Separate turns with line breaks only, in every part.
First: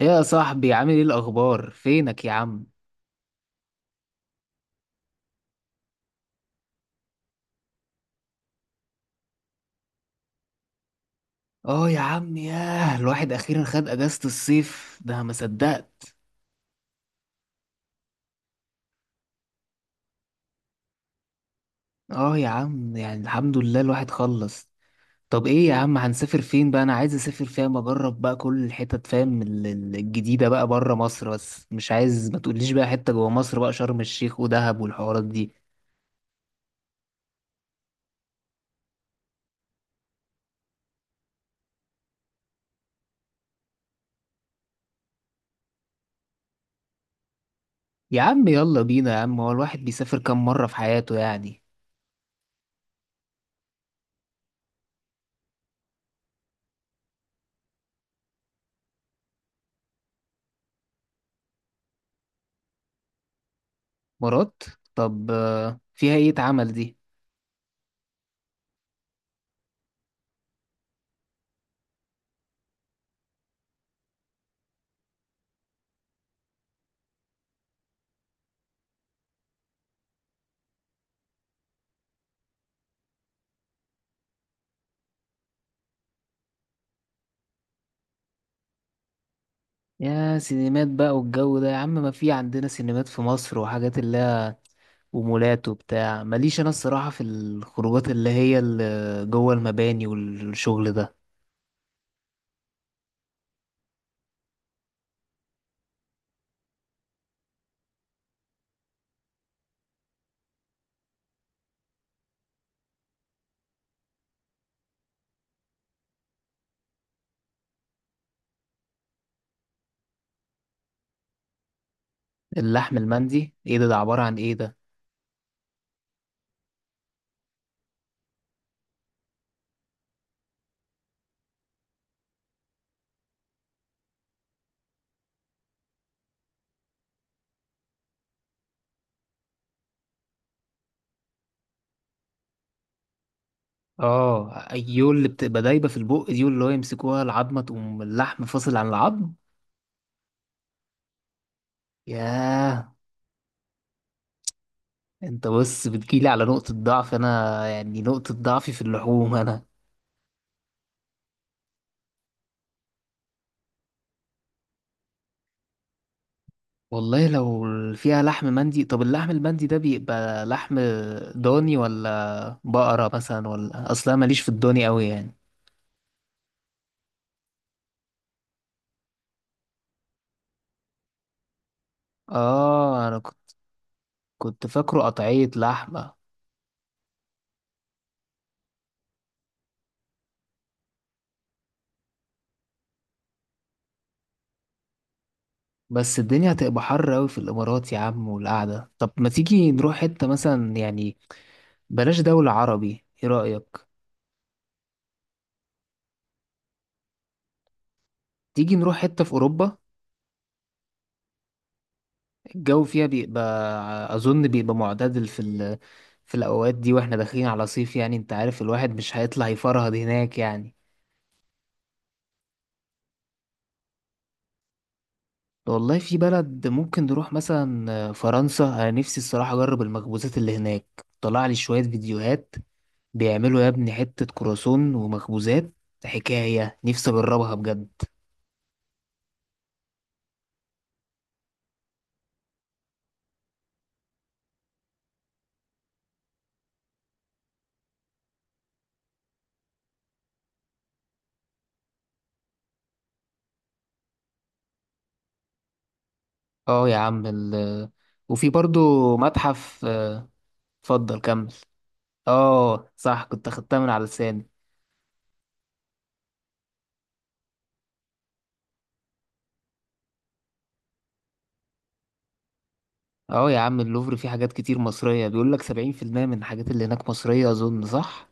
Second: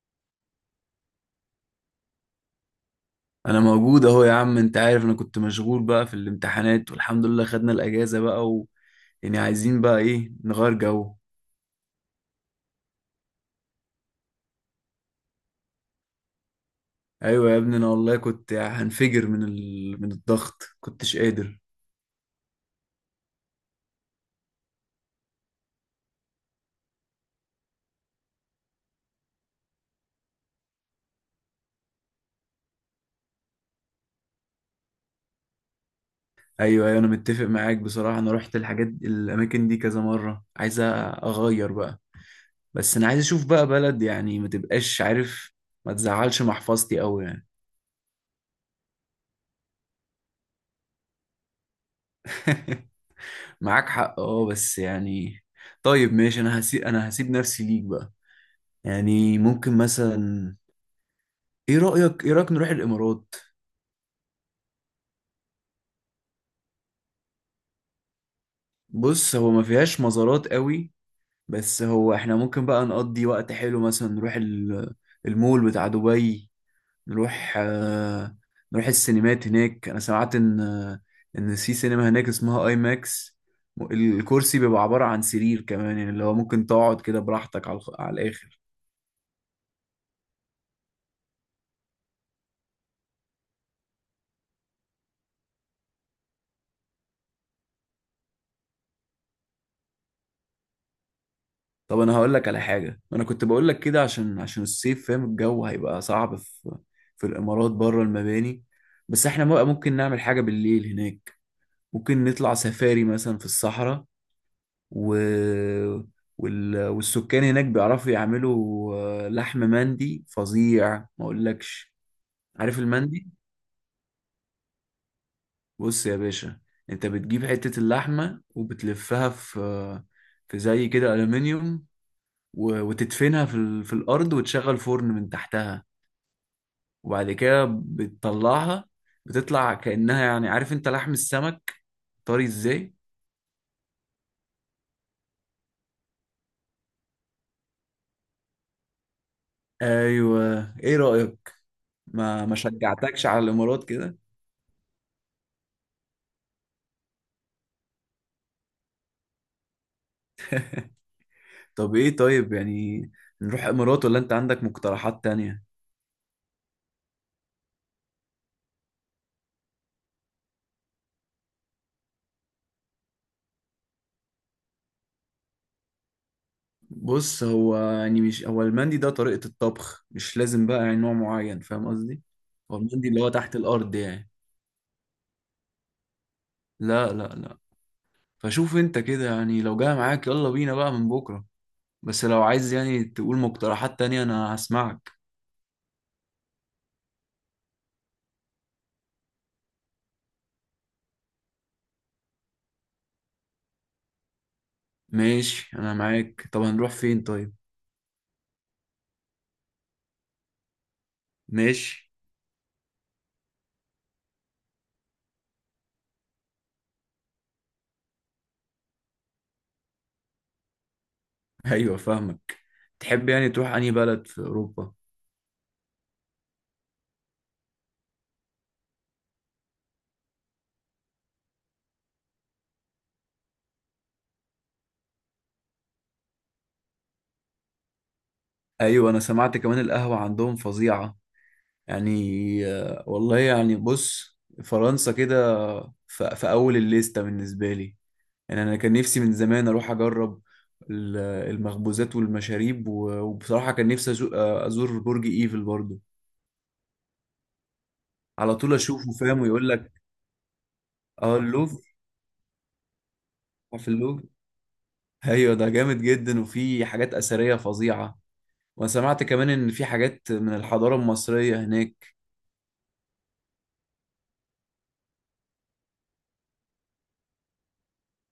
ايه يا صاحبي؟ عامل ايه الاخبار؟ فينك يا عم؟
انا موجود اهو يا عم. انت عارف انا كنت مشغول بقى في الامتحانات والحمد لله خدنا الاجازة بقى يعني عايزين بقى ايه نغير جو.
اه يا عم، ياه الواحد اخيرا خد اجازة الصيف، ده ما صدقت.
ايوه يا ابني، انا والله كنت هنفجر من الضغط كنتش قادر.
اه يا عم يعني الحمد لله الواحد خلص. طب ايه يا عم، هنسافر فين بقى؟ انا عايز اسافر فاهم، اجرب بقى كل الحتت فاهم، الجديدة بقى بره مصر، بس مش عايز ما تقوليش بقى حتة جوه مصر بقى شرم الشيخ ودهب والحوارات دي.
ايوه، ايوه، انا متفق معاك بصراحة. انا رحت الحاجات الاماكن دي كذا مرة، عايز اغير بقى. بس انا عايز اشوف بقى بلد، يعني ما تبقاش عارف، ما تزعلش محفظتي قوي يعني.
يا عم يلا بينا يا عم، هو الواحد بيسافر كام مرة في حياته يعني؟
معاك حق، اه، بس يعني طيب ماشي. انا هسيب نفسي ليك بقى. يعني ممكن مثلا، ايه رأيك نروح الامارات؟
مرات. طب فيها ايه اتعمل دي؟
بص، هو ما فيهاش مزارات قوي، بس هو احنا ممكن بقى نقضي وقت حلو. مثلا نروح المول بتاع دبي. نروح نروح السينمات هناك. انا سمعت ان في سينما هناك اسمها اي ماكس. الكرسي بيبقى عبارة عن سرير كمان، يعني اللي هو ممكن تقعد كده براحتك على الاخر.
يا سينمات بقى والجو ده يا عم، ما في عندنا سينمات في مصر وحاجات اللي هي، ومولات وبتاع. ماليش انا الصراحة في الخروجات اللي هي اللي جوه المباني والشغل ده.
طب انا هقول لك على حاجه، انا كنت بقول لك كده عشان الصيف فاهم، الجو هيبقى صعب في في الامارات بره المباني. بس احنا بقى ممكن نعمل حاجه بالليل هناك. ممكن نطلع سفاري مثلا في الصحراء و... والسكان هناك بيعرفوا يعملوا لحم مندي فظيع، ما اقولكش. عارف
اللحم
المندي؟
المندي ايه ده؟ ده عبارة عن ايه ده؟
بص يا باشا، انت بتجيب حته اللحمه وبتلفها في في زي كده الومنيوم، وتدفنها في الارض وتشغل فرن من تحتها، وبعد كده بتطلعها. بتطلع كأنها، يعني عارف انت لحم السمك طري ازاي.
اه ايول، اللي بتبقى دايبة في البق دي واللي هو يمسكوها العظمة تقوم اللحم فاصل عن العظم.
ايوه، ايه رأيك؟ ما
ياه.
شجعتكش على الامارات كده؟
انت بص بتجيلي على نقطة ضعف انا يعني، نقطة ضعفي في اللحوم انا.
طب ايه طيب، يعني نروح امارات ولا انت عندك مقترحات تانية؟
والله لو فيها لحم مندي. طب اللحم المندي ده بيبقى لحم ضاني ولا بقرة مثلا؟ ولا اصلا ماليش في الضاني قوي يعني.
بص، هو يعني مش هو المندي ده طريقة الطبخ، مش لازم بقى يعني نوع معين، فاهم قصدي. هو
اه
المندي
انا
اللي هو
كنت
تحت الارض يعني.
كنت فاكره قطعية لحمة.
لا. فشوف انت كده يعني، لو جاي معاك يلا بينا بقى من بكرة. بس لو عايز يعني تقول مقترحات تانية انا هسمعك.
بس الدنيا هتبقى حر قوي في الامارات يا عم والقعدة. طب ما تيجي نروح حتة مثلا يعني، بلاش دولة عربي، ايه رأيك؟
ماشي انا معاك، طب هنروح فين طيب؟
تيجي نروح حتة في اوروبا؟
ماشي.
الجو فيها بيبقى اظن بيبقى معتدل في ال... في الاوقات دي، واحنا داخلين على صيف يعني، انت عارف الواحد مش هيطلع يفرهد هناك يعني.
ايوه، فاهمك. تحب يعني تروح انهي بلد في اوروبا؟
والله في بلد ممكن نروح مثلا فرنسا. انا نفسي الصراحه اجرب المخبوزات اللي هناك، طلع لي شويه فيديوهات بيعملوا يا ابني حته كرواسون ومخبوزات، حكايه نفسي اجربها بجد.
ايوه، انا سمعت كمان القهوة عندهم فظيعة يعني. والله يعني بص، فرنسا كده في اول الليستة بالنسبة لي. يعني انا كان نفسي من زمان اروح اجرب ال- المخبوزات والمشاريب وبصراحة كان نفسي ازور برج ايفل برضو.
اه يا عم ال... وفي
على طول اشوفه،
برضو
فاهم، ويقول
متحف
لك.
اتفضل
اه،
كمل.
اللوفر.
اه صح كنت اخدتها من
في
على
اللوفر،
لساني.
ايوه، ده جامد جدا وفي حاجات اثريه فظيعه. وانا سمعت كمان ان في حاجات من الحضاره المصريه هناك.
اه يا عم اللوفر فيه حاجات كتير مصريه، بيقول لك 70% من الحاجات اللي هناك مصريه، اظن صح.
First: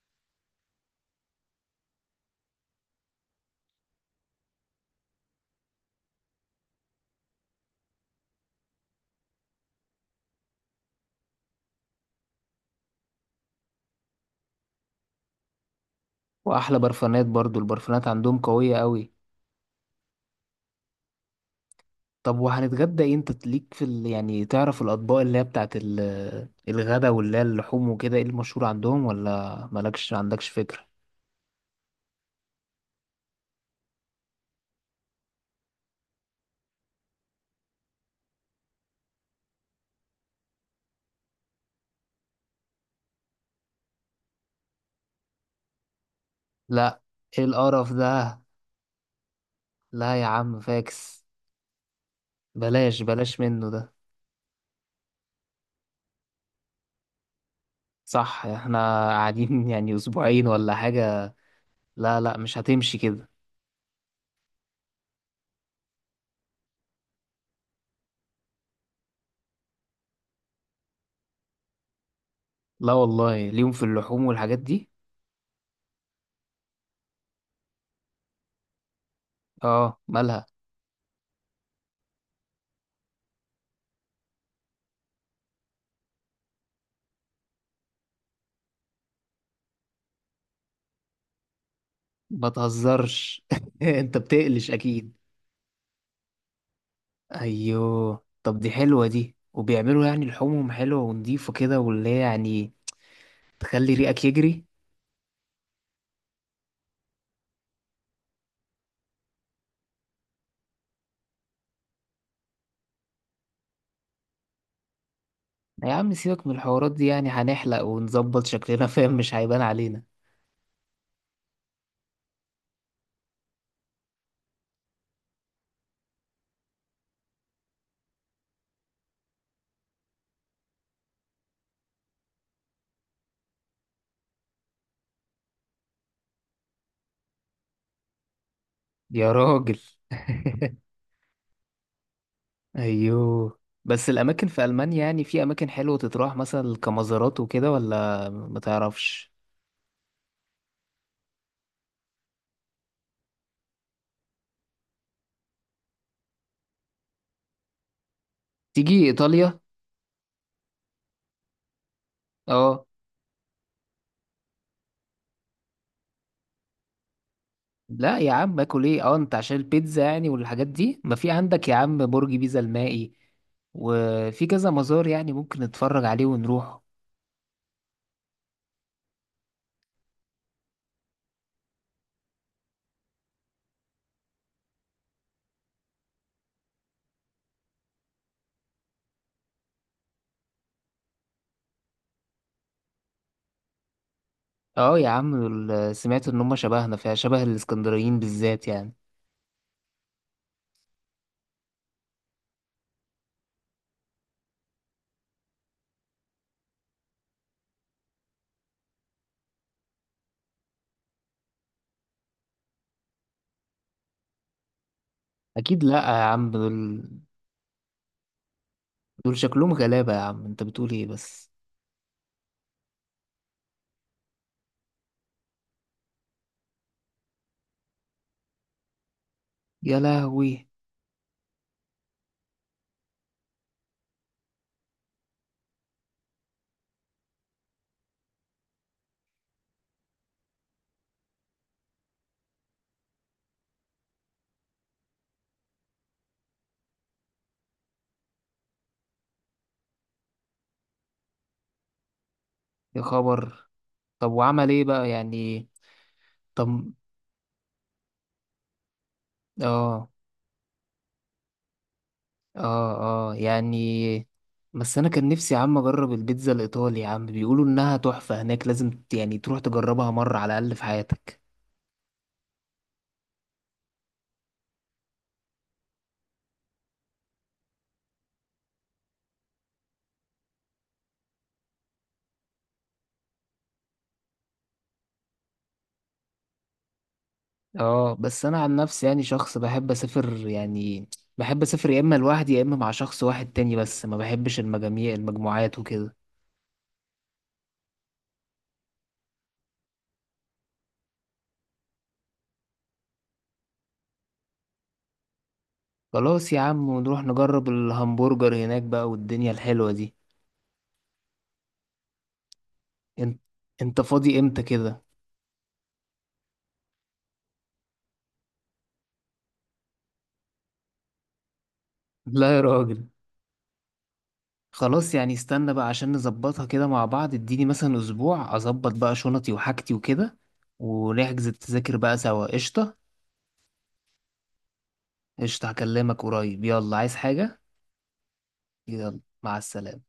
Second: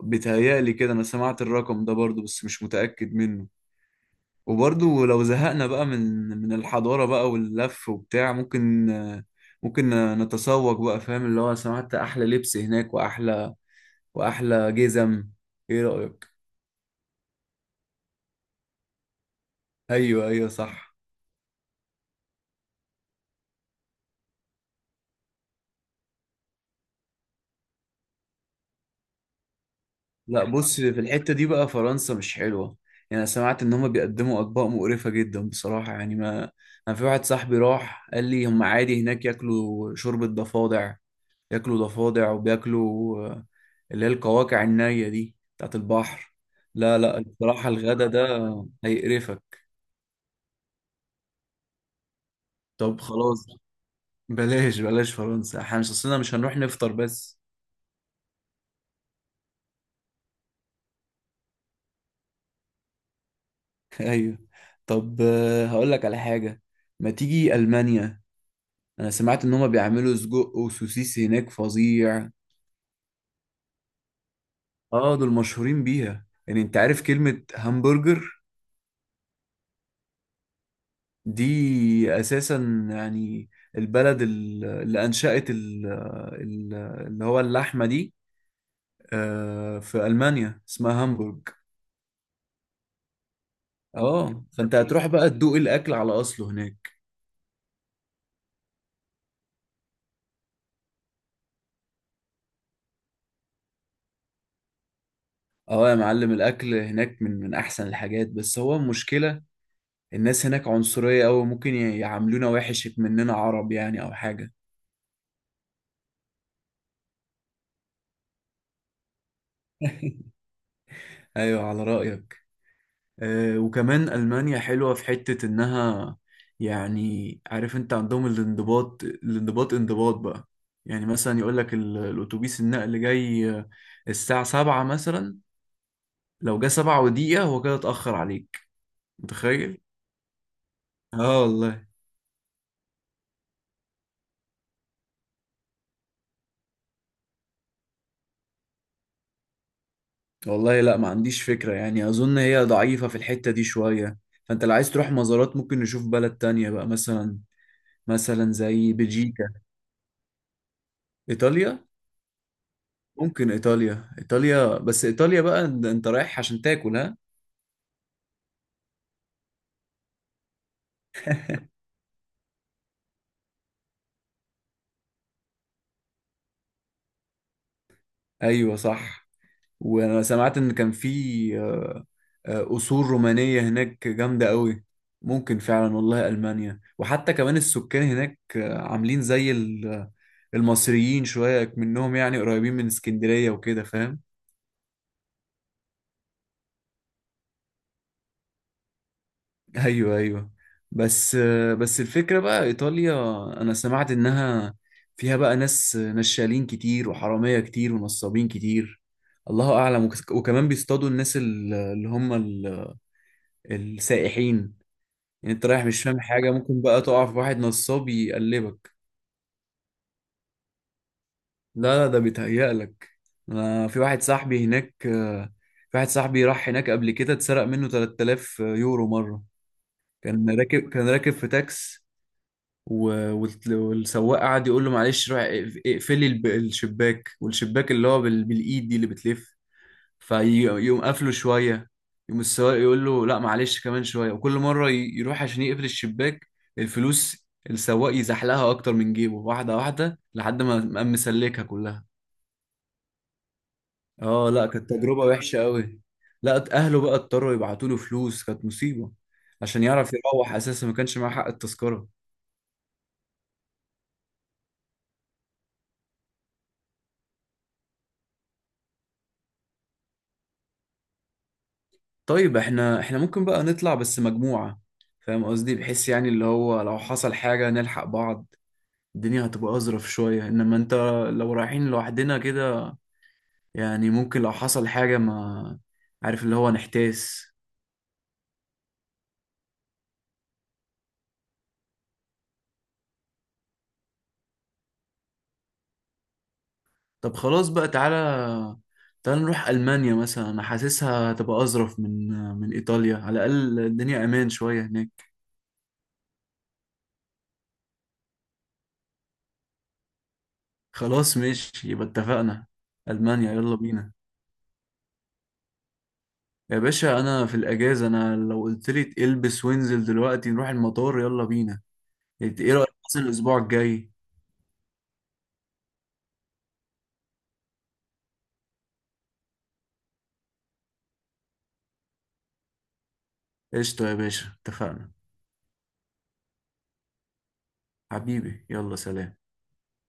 بيتهيألي كده، انا سمعت الرقم ده برضو بس مش متاكد منه. وبرضو لو زهقنا بقى من الحضاره بقى واللف وبتاع، ممكن ممكن نتسوق بقى، فاهم، اللي هو سمعت احلى لبس هناك واحلى جزم. ايه رايك؟
واحلى برفانات برضو، البرفانات عندهم قويه قوي.
ايوه، ايوه، صح.
طب وهنتغدى ايه؟ انت ليك في ال... يعني تعرف الاطباق اللي هي بتاعت ال... الغدا واللي هي اللحوم وكده، ايه المشهور عندهم ولا مالكش
لا
عندكش
بص،
فكرة؟
في الحتة دي بقى فرنسا مش حلوة. يعني أنا سمعت إن هما بيقدموا أطباق مقرفة جدا بصراحة. يعني ما أنا في واحد صاحبي راح قال لي هما عادي هناك ياكلوا شوربة ضفادع. ياكلوا ضفادع وبياكلوا اللي هي القواقع النية دي بتاعت البحر. لا
لا.
لا،
ايه
بصراحة
القرف
الغدا ده
ده؟
هيقرفك.
لا يا عم فاكس، بلاش
طب
بلاش
خلاص،
منه ده.
بلاش فرنسا. احنا مش أصلنا مش هنروح نفطر بس.
صح، احنا قاعدين يعني اسبوعين ولا حاجة؟ لا لا، مش هتمشي كده.
أيوه. طب هقول لك على حاجة، ما تيجي ألمانيا. انا سمعت ان هما بيعملوا سجق وسوسيس هناك فظيع.
لا والله ليهم في اللحوم والحاجات دي.
اه دول مشهورين بيها، يعني انت عارف كلمة همبرجر
اه مالها؟
دي اساسا يعني البلد اللي انشأت ال- اللي هو اللحمة دي في المانيا اسمها هامبورج.
ما تهزرش انت
اه،
بتقلش،
فانت هتروح
اكيد؟
بقى تدوق الاكل على اصله هناك.
ايوه طب دي حلوة دي، وبيعملوا يعني لحومهم حلوة ونضيفة كده واللي هي يعني تخلي ريقك يجري.
اه يا معلم، الاكل هناك من احسن الحاجات. بس هو المشكلة الناس هناك عنصرية أوي، ممكن يعاملونا وحش مننا عرب يعني او حاجة.
يا عم سيبك من الحوارات دي يعني، هنحلق ونظبط شكلنا فاهم، مش هيبان علينا.
ايوه، على رأيك. آه، وكمان ألمانيا حلوة في حتة انها يعني، عارف انت عندهم الانضباط، انضباط بقى. يعني مثلا يقول لك الاتوبيس النقل جاي الساعة سبعة مثلا، لو جه سبعة ودقيقة هو كده اتأخر عليك.
يا راجل.
متخيل؟ اه والله.
ايوه، بس الاماكن في المانيا يعني في اماكن حلوة تتراح مثلا كمزارات وكده ولا ما تعرفش؟
والله لا، ما عنديش فكرة. يعني أظن هي ضعيفة في الحتة دي شوية. فأنت لو عايز تروح مزارات ممكن نشوف بلد تانية بقى، مثلا زي
تيجي
بلجيكا.
ايطاليا؟
إيطاليا؟
اه.
ممكن ايطاليا. ايطاليا بس ايطاليا بقى أنت رايح عشان تاكل، ها.
لا يا عم اكل ايه؟ اه انت عشان البيتزا يعني والحاجات دي؟ ما في عندك يا عم برج بيزا المائي، وفي كذا مزار يعني ممكن نتفرج عليه ونروح.
ايوه صح. وانا سمعت ان كان في قصور رومانية هناك جامدة قوي. ممكن فعلا. والله المانيا، وحتى كمان السكان هناك عاملين زي المصريين شوية. منهم يعني قريبين من اسكندرية وكده، فاهم.
اه يا عم دول، سمعت ان هم شبهنا، فيها شبه الاسكندرانيين بالذات يعني.
ايوه، ايوه. بس الفكره بقى ايطاليا، انا سمعت انها فيها بقى ناس نشالين كتير وحراميه كتير ونصابين كتير، الله اعلم. وكمان بيصطادوا الناس اللي هم السائحين. يعني انت
اكيد.
رايح
لا
مش فاهم
يا عم
حاجه،
دول
ممكن بقى تقع في واحد نصاب يقلبك.
دول شكلهم غلابة، يا عم انت بتقول ايه بس؟
لا لا، ده بيتهيألك. أنا في واحد صاحبي هناك، في واحد صاحبي راح هناك قبل كده، اتسرق منه 3000 يورو مره.
يا
كان
لهوي.
راكب كان راكب في تاكس، والسواق قعد يقول له معلش روح اقفلي الشباك، والشباك اللي هو بالايد دي اللي بتلف. فيقوم قافله شويه، يقوم السواق يقول له لا معلش كمان شويه. وكل مره يروح عشان يقفل الشباك، الفلوس السواق يزحلقها اكتر من جيبه واحده واحده، لحد ما قام مسلكها كلها.
يا خبر. طب
اه، لا
وعمل ايه
كانت
بقى
تجربه وحشه
يعني؟
قوي. لا،
طب.
اهله بقى اضطروا يبعتوا له فلوس، كانت مصيبه عشان
اه.
يعرف يروح اساسا، ما كانش معاه حق التذكره.
اه اه يعني. بس انا كان نفسي يا عم اجرب البيتزا الايطالي يا عم، بيقولوا انها تحفة هناك، لازم يعني تروح تجربها مرة على الاقل في حياتك.
طيب، احنا ممكن بقى نطلع بس مجموعة، فاهم قصدي، بحيث يعني اللي هو لو حصل حاجة نلحق بعض. الدنيا هتبقى أظرف شوية. إنما أنت لو رايحين لوحدنا كده، يعني ممكن لو حصل حاجة ما، عارف اللي هو، نحتاس.
اه بس انا عن نفسي يعني شخص بحب اسافر يعني، بحب اسافر يا اما لوحدي يا اما مع شخص واحد تاني، بس ما بحبش المجاميع المجموعات وكده.
طب خلاص بقى، تعالى نروح ألمانيا مثلا. أنا حاسسها هتبقى أظرف من إيطاليا، على الأقل الدنيا أمان شوية هناك.
خلاص يا عم، ونروح نجرب الهمبرجر هناك بقى والدنيا الحلوة دي.
خلاص ماشي، يبقى اتفقنا،
انت
ألمانيا، يلا
انت
بينا.
فاضي امتى كده؟
يا باشا انا في الاجازه، انا لو قلت لي البس وانزل دلوقتي نروح المطار يلا بينا.
لا يا
إنت ايه رايك
راجل.
مثلا الاسبوع الجاي؟
خلاص يعني استنى بقى عشان نظبطها كده مع بعض، اديني مثلا اسبوع اظبط بقى شنطي وحاجتي وكده، ونحجز التذاكر بقى سوا. قشطة؟
قشطه يا باشا، اتفقنا.
قشطة هكلمك قريب، يلا عايز حاجة؟
حبيبي، يلا
يلا
سلام.
مع السلامة.